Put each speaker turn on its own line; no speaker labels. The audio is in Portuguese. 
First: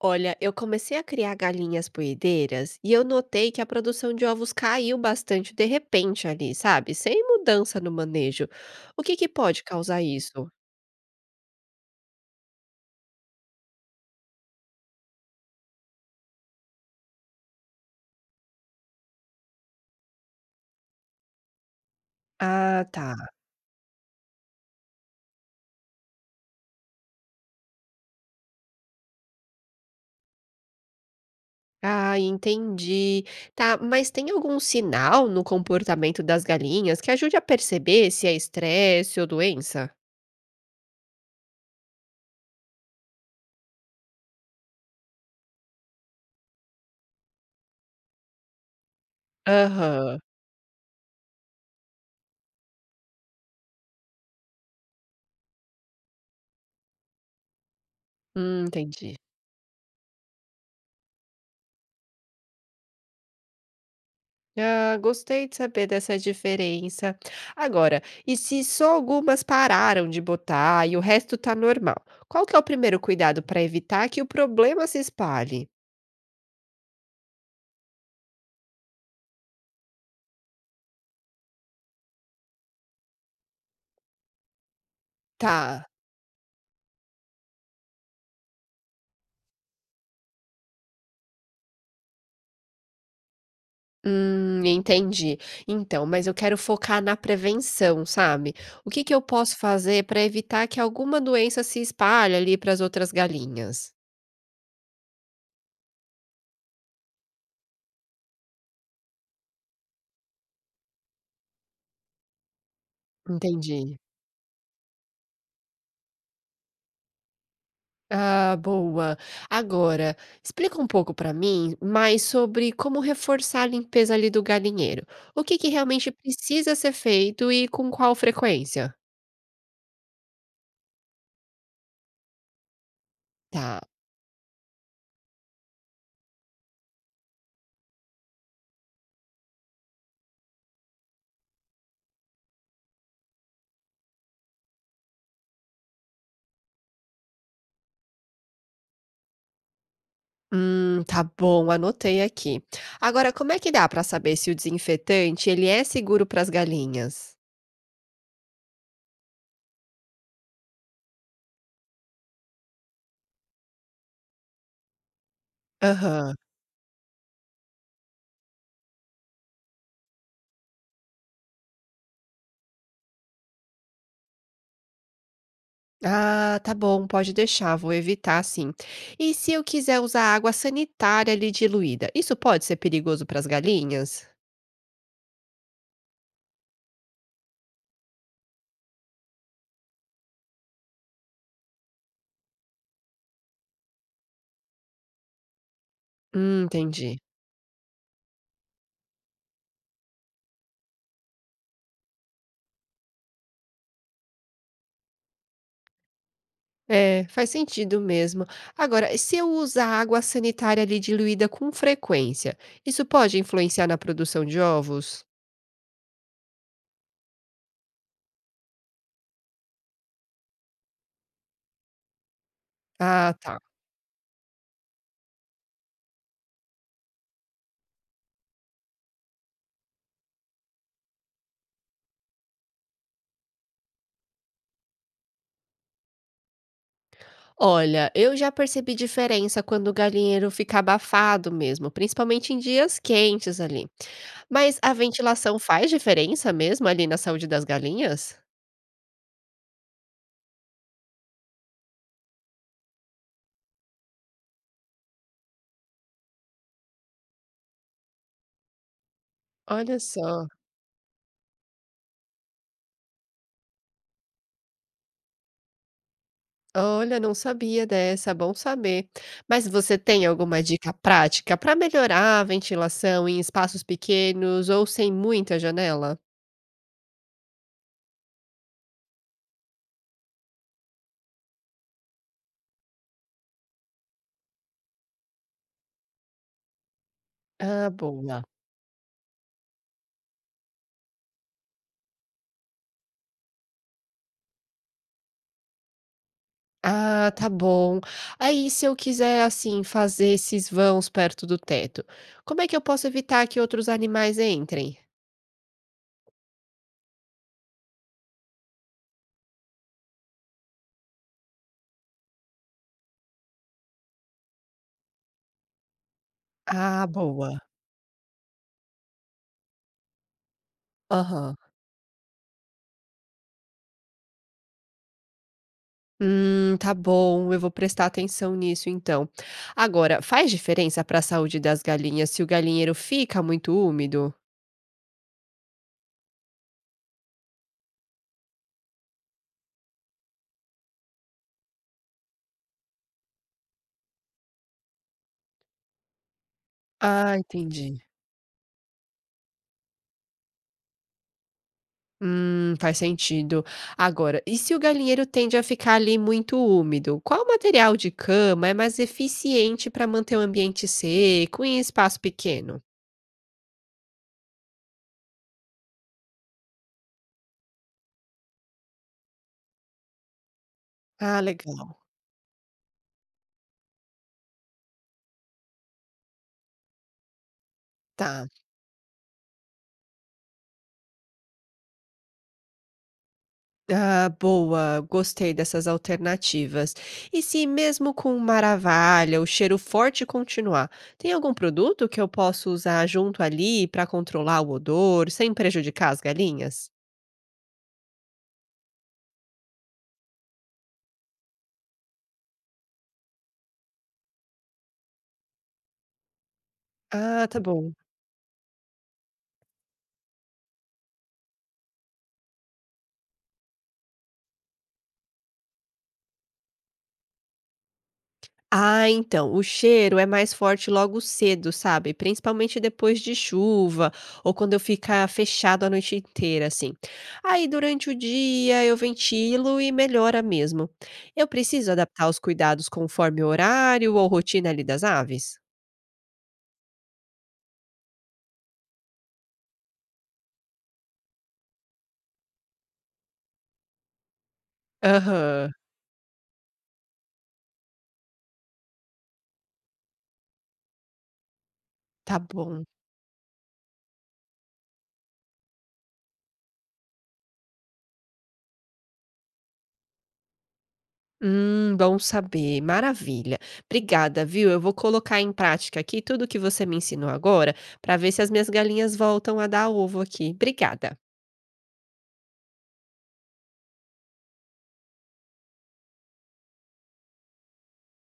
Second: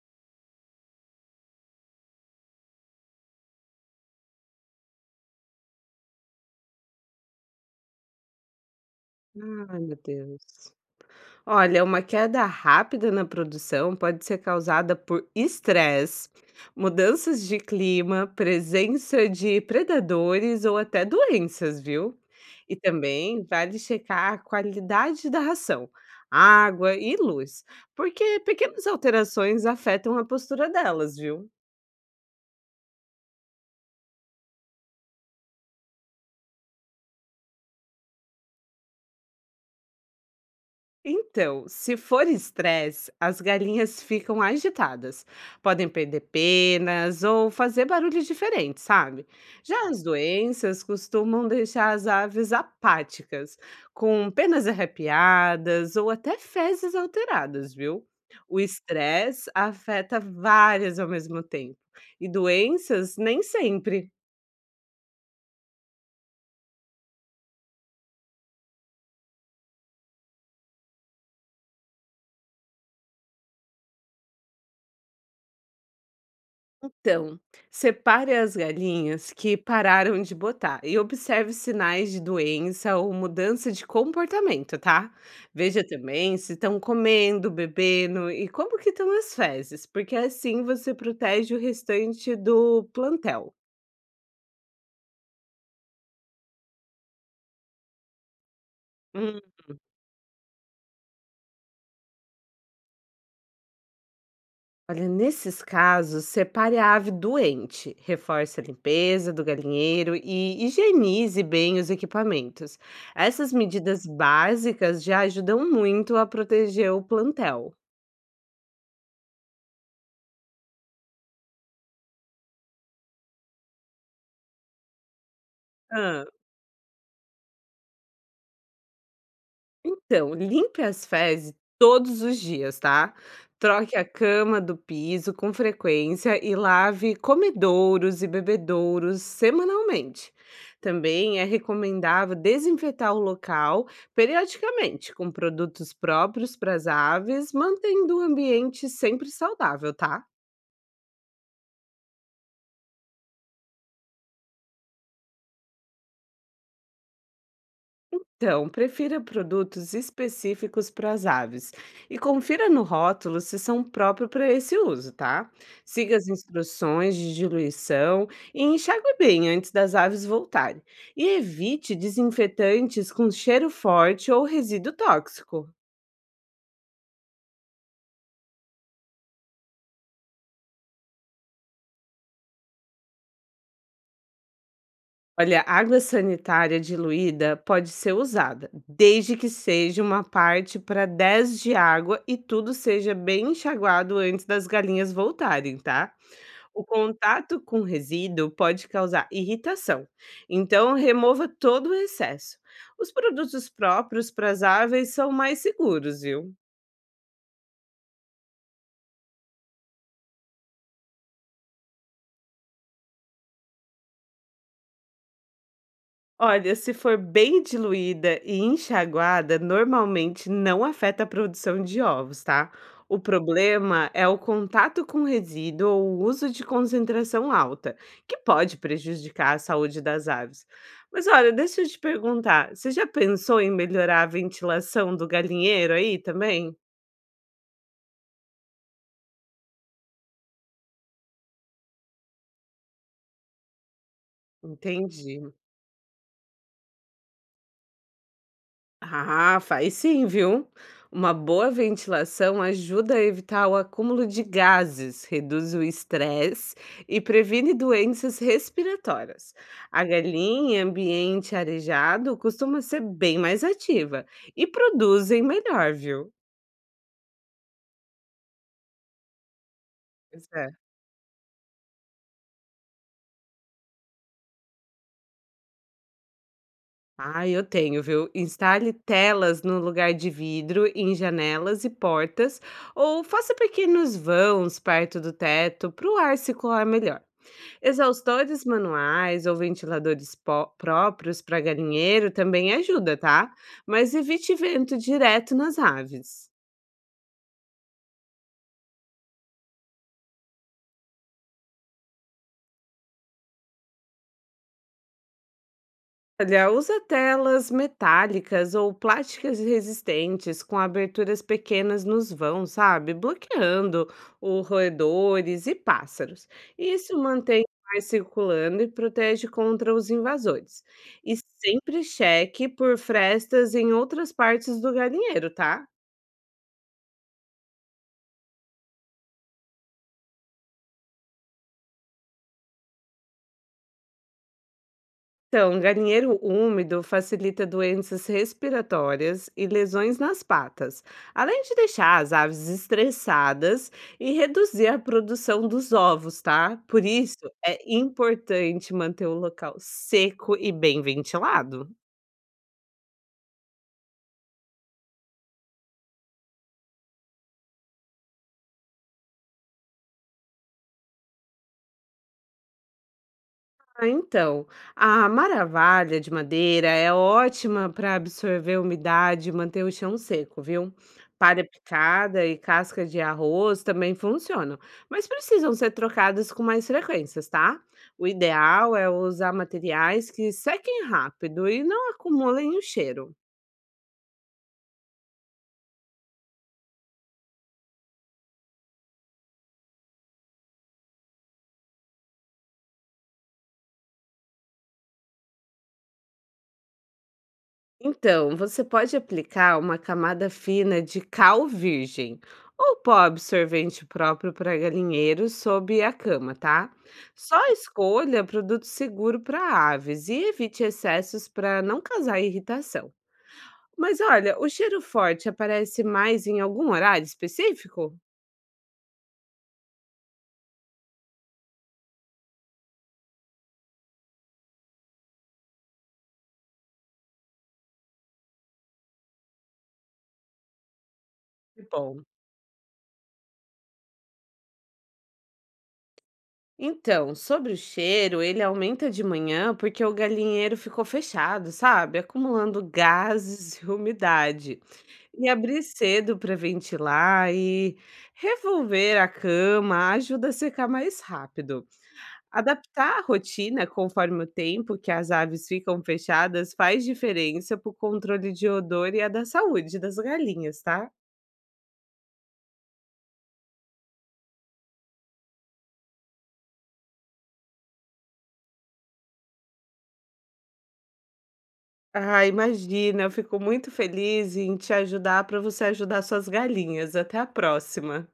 Olha, eu comecei a criar galinhas poedeiras e eu notei que a produção de ovos caiu bastante de repente ali, sabe? Sem mudança no manejo. O que que pode
Ai, meu
causar isso?
Deus. Olha, uma queda rápida na produção pode ser causada por estresse, mudanças de clima, presença de predadores ou até doenças, viu? E
Ah, tá.
também vale checar a qualidade da ração, água e luz, porque pequenas alterações afetam a postura delas, viu?
Ah, entendi. Tá, mas tem algum sinal no comportamento das galinhas que ajude a perceber se é estresse ou doença?
Então, se for estresse, as galinhas ficam agitadas, podem perder penas ou fazer barulhos diferentes, sabe? Já as
Aham.
doenças costumam deixar as aves apáticas, com penas arrepiadas ou até fezes alteradas, viu? O
Entendi.
estresse afeta várias ao mesmo tempo, e doenças nem sempre.
Ah, gostei de saber dessa diferença. Agora, e se só algumas pararam de botar e o resto tá normal? Qual que é o primeiro cuidado para evitar que o problema se espalhe?
Então, separe as galinhas que pararam de botar e observe sinais de doença ou mudança de comportamento, tá? Veja
Tá.
também se estão comendo, bebendo e como que estão as fezes, porque assim você protege o restante do plantel.
Entendi. Então, mas eu quero focar na prevenção, sabe? O que que eu posso fazer para evitar que alguma doença se espalhe ali para as outras galinhas?
Olha, nesses casos, separe a ave doente, reforce a limpeza do galinheiro e higienize bem os equipamentos. Essas
Entendi.
medidas básicas já ajudam muito a proteger o plantel.
Ah, boa. Agora, explica um pouco para mim mais sobre como reforçar a limpeza ali do galinheiro. O que que realmente precisa ser feito e com qual frequência?
Então, limpe as fezes todos os dias, tá?
Tá.
Troque a cama do piso com frequência e lave comedouros e bebedouros semanalmente. Também é recomendável desinfetar o local periodicamente com produtos próprios para as aves, mantendo o ambiente sempre saudável, tá?
Tá bom, anotei aqui. Agora, como é que dá para saber se o desinfetante ele é seguro para as galinhas?
Então, prefira produtos específicos para as aves e confira no rótulo se são próprios para esse uso, tá? Siga as
Aham.
instruções de diluição e enxague bem antes das aves voltarem. E evite desinfetantes com cheiro forte ou resíduo tóxico.
Ah, tá bom, pode deixar, vou evitar sim. E se eu quiser usar água sanitária ali diluída, isso pode ser perigoso para as galinhas?
Olha, água sanitária diluída pode ser usada, desde que seja uma parte para 10 de água e tudo seja bem enxaguado antes das galinhas voltarem, tá? O
Entendi.
contato com resíduo pode causar irritação, então remova todo o excesso. Os produtos próprios para as aves são mais seguros, viu?
É, faz sentido mesmo. Agora, se eu usar água sanitária ali diluída com frequência, isso pode influenciar na produção de ovos?
Olha, se for bem diluída e enxaguada, normalmente não afeta a produção de ovos, tá? O
Ah, tá.
problema é o contato com resíduo ou o uso de concentração alta, que pode prejudicar a saúde das aves. Mas olha, deixa eu te perguntar, você já pensou em melhorar a ventilação do galinheiro aí também?
Olha, eu já percebi diferença quando o galinheiro fica abafado mesmo, principalmente em dias quentes ali. Mas a
Entendi.
ventilação faz diferença mesmo ali na saúde das galinhas?
Ah, faz sim, viu? Uma boa ventilação ajuda a evitar o acúmulo de gases, reduz o estresse e previne doenças respiratórias.
Olha
A
só.
galinha em ambiente arejado costuma ser bem mais ativa e produzem melhor, viu?
Olha, não sabia dessa, bom saber. Mas você tem
Pois
alguma
é.
dica prática para melhorar a ventilação em espaços pequenos ou sem muita janela?
Ah, eu tenho, viu? Instale telas no lugar de vidro, em janelas e portas, ou faça pequenos vãos perto do teto para o ar circular melhor.
Ah, boa.
Exaustores manuais ou ventiladores próprios para galinheiro também ajuda, tá? Mas evite vento direto nas aves.
Ah, tá bom. Aí, se eu quiser, assim, fazer esses vãos perto do teto, como é que eu posso evitar que outros animais entrem?
Olha, usa telas metálicas ou plásticas resistentes com aberturas pequenas nos vãos, sabe? Bloqueando os roedores e pássaros.
Ah,
Isso
boa.
mantém o ar circulando e protege contra os invasores. E
Aham.
sempre cheque por frestas em outras partes do galinheiro, tá?
Tá bom, eu vou prestar atenção nisso então. Agora, faz diferença para a saúde das galinhas se o galinheiro fica muito úmido?
Então, galinheiro úmido facilita doenças respiratórias e lesões nas patas, além de deixar as aves estressadas e reduzir a produção dos ovos, tá? Por
Ah,
isso, é
entendi.
importante manter o local seco e bem ventilado.
Faz sentido. Agora, e se o galinheiro tende a ficar ali muito úmido, qual material de cama é mais eficiente para manter o ambiente seco em espaço pequeno?
Ah, então, a maravalha de madeira é ótima para absorver umidade e manter o chão seco, viu?
Ah,
Palha
legal.
picada e casca de arroz também funcionam, mas precisam ser trocadas com mais frequências, tá? O
Tá.
ideal é usar materiais que sequem rápido e não acumulem o cheiro.
Ah, boa. Gostei dessas alternativas. E se mesmo com maravilha, o cheiro forte continuar, tem algum produto que eu possa usar junto ali para controlar o odor sem prejudicar as galinhas?
Então, você pode aplicar uma camada fina de cal virgem ou pó absorvente próprio para galinheiro sob a cama, tá?
Ah,
Só
tá bom.
escolha produto seguro para aves e evite excessos para não causar irritação. Mas olha, o cheiro forte aparece mais em algum horário específico?
Ah, então, o cheiro é mais forte logo cedo, sabe? Principalmente depois de chuva ou quando eu ficar fechado a noite inteira, assim. Aí, durante o dia, eu ventilo e melhora mesmo. Eu
Que
preciso
bom.
adaptar os cuidados conforme o horário ou rotina ali das aves?
Então, sobre o cheiro, ele aumenta de manhã porque o galinheiro ficou fechado, sabe? Acumulando gases e umidade. E
Aham,
abrir cedo para ventilar e revolver a cama ajuda a secar mais rápido.
tá bom.
Adaptar a rotina conforme o tempo que as aves ficam fechadas faz diferença para o controle de odor e a da saúde das galinhas, tá?
Bom saber, maravilha. Obrigada, viu? Eu vou colocar em prática aqui tudo que você me ensinou agora para ver se as minhas galinhas voltam a dar ovo aqui. Obrigada.
Ah, imagina, eu fico muito feliz em te ajudar para você ajudar suas galinhas. Até a próxima.